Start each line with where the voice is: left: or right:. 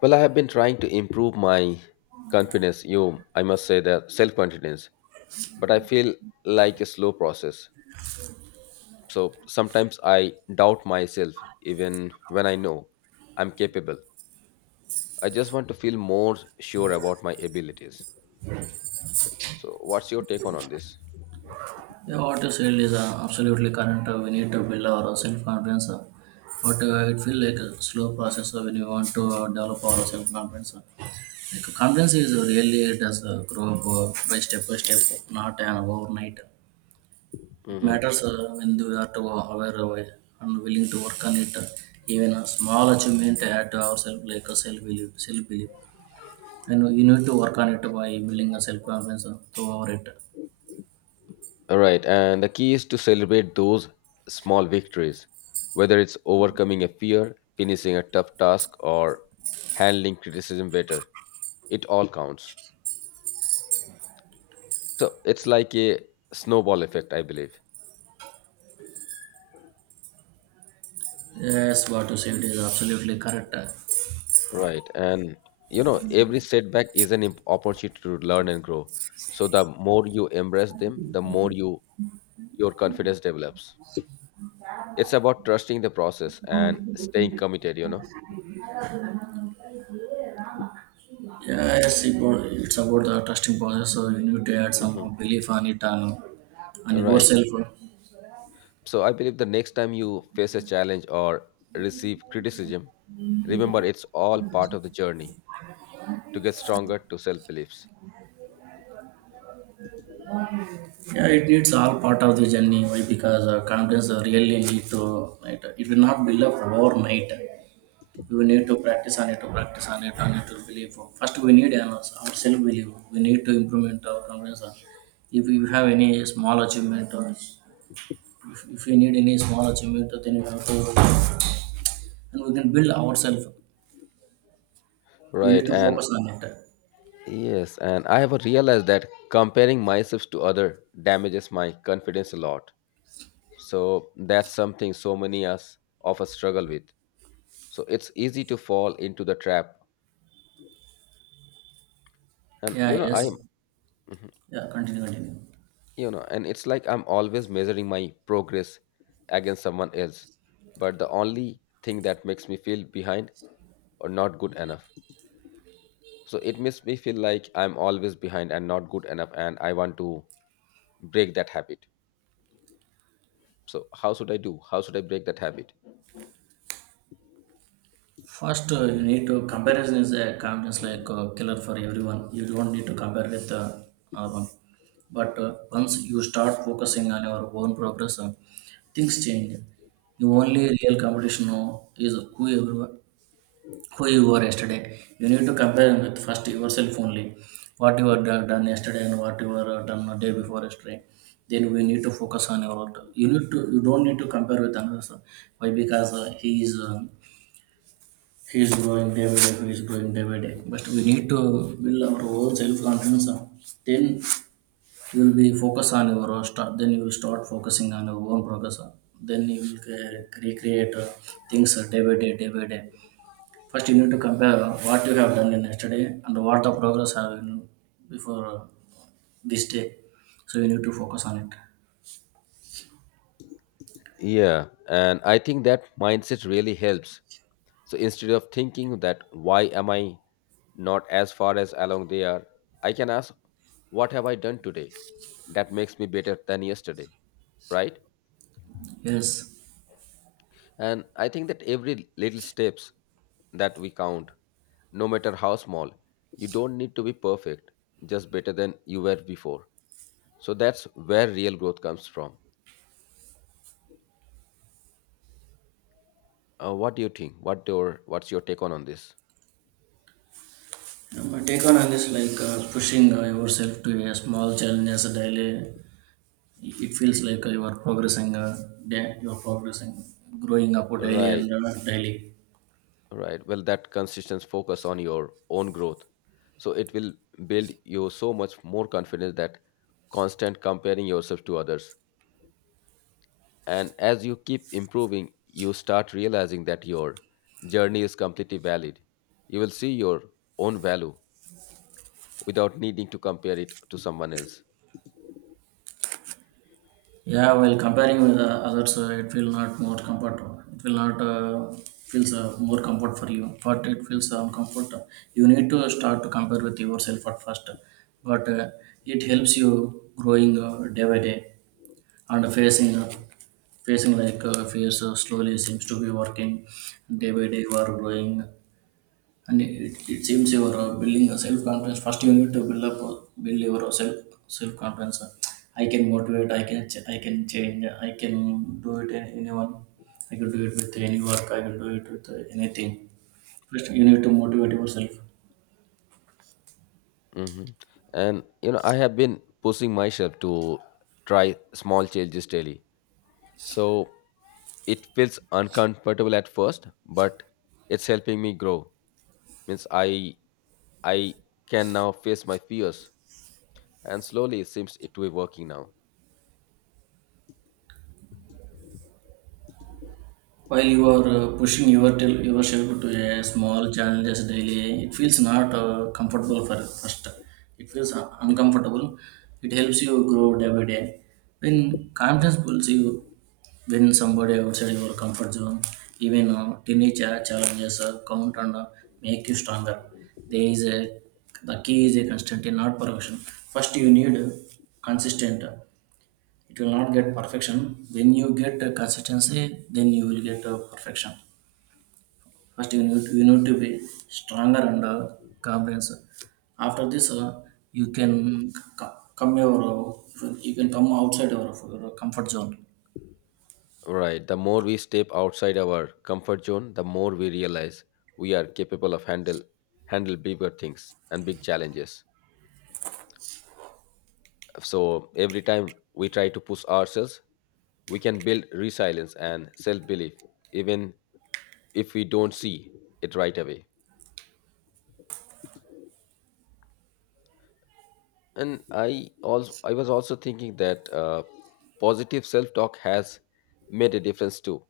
left: Well, I have been trying to improve my confidence, you, I must say that self confidence, but I feel like a slow process. So sometimes I doubt myself even when I know I'm capable. I just want to feel more sure about my abilities. So, what's your take on this?
right: Yeah, what you said is absolutely correct. We need to build our self-confidence, but it feels like a slow process when you want to develop our self-confidence. Like confidence is really it does grow up by step, not an overnight. It
left: Mm-hmm.
right: matters when you are to aware of it and willing to work on it. Even a small achievement at ourselves, like a self-belief, and you need to work on it by building a self-confidence throughout it.
left: All right, and the key is to celebrate those small victories, whether it's overcoming a fear, finishing a tough task, or handling criticism better. It all counts. So it's like a snowball effect, I believe.
right: Yes, what you said is absolutely correct.
left: Right. And you know, every setback is an opportunity to learn and grow. So the more you embrace them, the more you your confidence develops. It's about trusting the process and staying committed, you know.
right: Yeah, yes, it's about the trusting process. So you need to add
left: Hmm.
right: some belief on it and on
left: Right.
right: yourself.
left: So I believe the next time you face a challenge or receive criticism, remember it's all part of the journey to get stronger to self beliefs.
right: Yeah, it needs all part of the journey. Why? Because confidence really need to. It will not build up overnight. You need to practice on it, to practice on it to believe. First, we need our self belief. We need to implement our confidence. If you have any small achievement, or if you need any small achievement, then you have to, and we can build ourselves. We need
left: Right.
right: to
left: And
right: focus on it.
left: yes, and I have realized that comparing myself to other damages my confidence a lot. So that's something so many us of us struggle with. So it's easy to fall into the trap. And you
right: Yeah,
left: know, I'm
right: yes. Yeah, continue.
left: you know, and it's like I'm always measuring my progress against someone else. But the only thing that makes me feel behind or not good enough. So it makes me feel like I'm always behind and not good enough and I want to break that habit. So how should I do? How should I break that habit?
right: First, you need to comparison is a confidence like killer for everyone. You don't need to compare with our one. But once you start focusing on your own progress, things change. The only real competition now is who you were yesterday. You need to compare with first yourself only. What you had done yesterday and what you were done the day before yesterday. Then we need to focus on your work. You don't need to compare with another. Person. Why? Because he is growing day by day. He is growing day by day. But we need to build our own self confidence. Then you will be focus on your own start. Then you will start focusing on your own progress. Then you will recreate things day by day First, you need to compare what you have done in yesterday and what the progress have been before this day. So you need to focus on it.
left: Yeah, and I think that mindset really helps. So instead of thinking that why am I not as far as along they are, I can ask what have I done today that makes me better than yesterday, right?
right: Yes.
left: And I think that every little steps that we count, no matter how small, you don't need to be perfect, just better than you were before. So that's where real growth comes from. What do you think? What your what's your take on this?
right: My take on this like pushing yourself to a small challenges daily. It feels like you are progressing. You are progressing, growing up daily
left: Right.
right: and daily.
left: Right. Well, that consistent focus on your own growth. So it will build you so much more confidence that constant comparing yourself to others. And as you keep improving, you start realizing that your journey is completely valid. You will see your own value without needing to compare it to someone else.
right: Yeah, well, comparing with the others, it will not more comfort. It will not feels more comfort for you, but it feels comfort. You need to start to compare with yourself at first, but it helps you growing day by day and facing facing like fears slowly seems to be working day by day. You are growing and it seems you are building a self confidence. First, you need to build up, build your self confidence. I can motivate. I can change. I can do it. Anyone. I can do it with any work. I can do it with anything. First, you need to motivate yourself.
left: Hmm. And, you know, I have been pushing myself to try small changes daily. So it feels uncomfortable at first, but it's helping me grow, means I can now face my fears and slowly it seems it to be working now.
right: While you are pushing yourself to a small challenges daily, it feels not comfortable for first. It feels
left: Hmm.
right: uncomfortable. It helps you grow day by day. When confidence pulls you when somebody outside your comfort zone, even tiny challenges count and make you stronger. There is a the key is a constant, not perfection. First, you need consistent. It will not get perfection. When you get consistency, then you will get perfection. First, you need to be stronger and comprehensive. After this, you can c- come your you can come outside your comfort zone
left: Right, the more we step outside our comfort zone, the more we realize we are capable of handle bigger things and big challenges. So every time we try to push ourselves, we can build resilience and self-belief, even if we don't see it right away. And I was also thinking that positive self talk has made a difference too.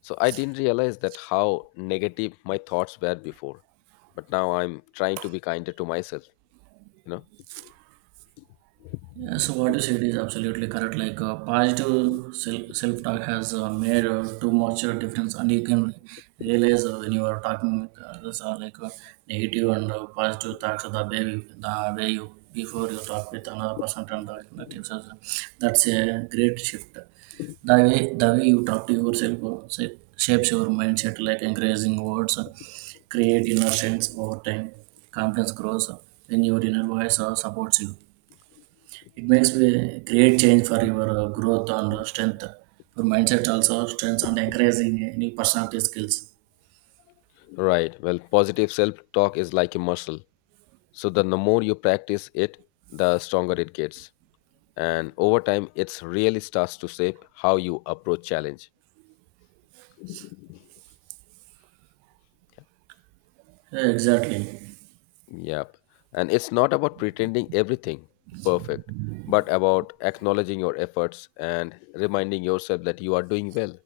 left: So I didn't realize that how negative my thoughts were before, but now I'm trying to be kinder to myself, you know.
right: Yeah, so what you said is absolutely correct. Like positive self talk has made too much difference, and you can realize when you are talking with others are like negative and positive thoughts. The way you before you talk with another person and the negatives, that's a great shift. The way you talk to yourself shapes your mindset. Like encouraging words create inner sense over time. Confidence grows when your inner voice supports you. It makes a great change for your growth and strength, your mindset also strength and encouraging new personality skills.
left: Right, well, positive self talk is like a muscle. So the more you practice it, the stronger it gets, and over time it's really starts to shape how you approach challenge.
right: Yeah, exactly.
left: Yep. And it's not about pretending everything perfect, but about acknowledging your efforts and reminding yourself that you are doing well,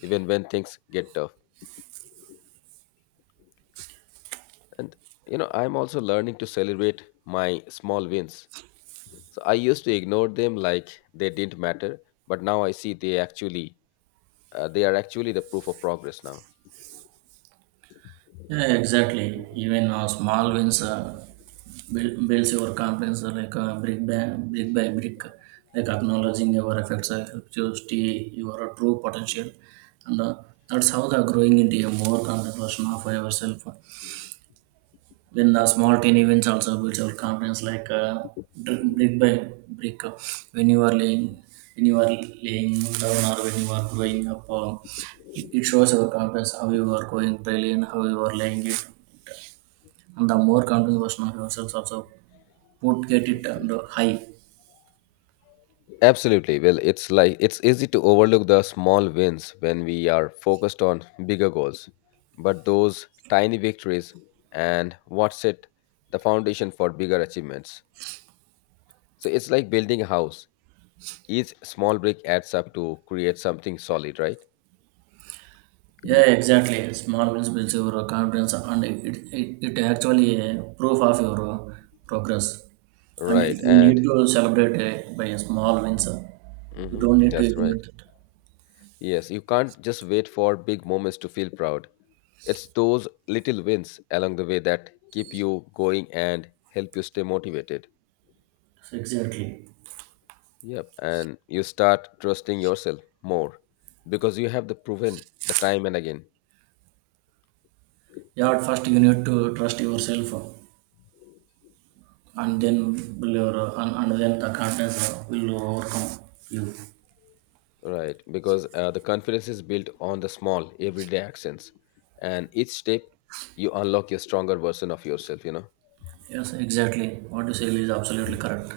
left: even when things get tough. And, you know, I'm also learning to celebrate my small wins. So I used to ignore them like they didn't matter, but now I see they actually, they are actually the proof of progress now.
right: Yeah, exactly. Even small wins builds your confidence like brick by brick by brick. Like acknowledging your effects helps you see your true potential, and that's how the growing into a more confident version of yourself. Then the small teeny events also builds our confidence like brick by brick. When you are laying, when you are laying down or when you are growing up, it shows our confidence how you are going brilliant, how you are laying it, and the more confident version of yourself also put get it and high.
left: Absolutely. Well, it's like it's easy to overlook the small wins when we are focused on bigger goals. But those tiny victories and what set the foundation for bigger achievements. So it's like building a house. Each small brick adds up to create something solid, right?
right: Yeah, exactly. Small wins builds your confidence, and it actually a proof of your progress. And
left: Right.
right: you
left: And
right: need to celebrate by a small wins. You
left: mhm,
right: don't need to
left: that's right.
right: ignore it.
left: Yes, you can't just wait for big moments to feel proud. It's those little wins along the way that keep you going and help you stay motivated.
right: Exactly.
left: Yep, and you start trusting yourself more because you have the proven the time and again,
right: Yeah, at first you need to trust yourself, and then the confidence will overcome you.
left: right? Because the confidence is built on the small everyday actions, and each step you unlock your stronger version of yourself. You know,
right: Yes, exactly. What you say is absolutely correct.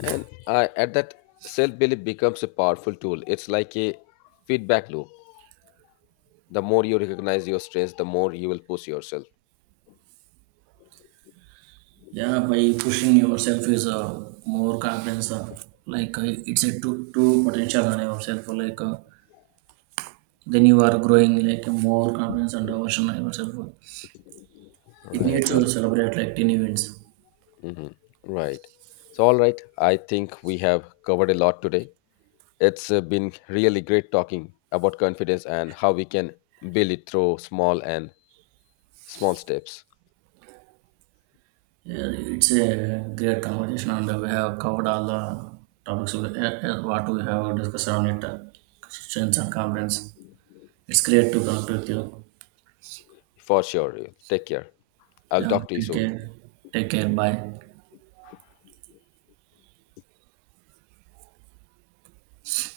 left: and I at that self belief becomes a powerful tool. It's like a feedback loop. The more you recognize your strengths, the more you will push yourself.
right: Yeah, by pushing yourself is a more confidence. It's a two potential on yourself. Like then you are growing like more confidence and version on yourself. It
left: Right.
right: needs
left: Well.
right: to celebrate like teen events.
left: Hmm. Right. So all right, I think we have covered a lot today. It's been really great talking about confidence and how we can build it through small steps.
right: Yeah, it's a great conversation, and we have covered all the topics of, what we have discussed on it. Strengths and confidence. It's great to talk with you.
left: For sure. Take care. I'll
right: Yeah,
left: talk to you
right: take
left: soon.
right: care. Take care. Bye.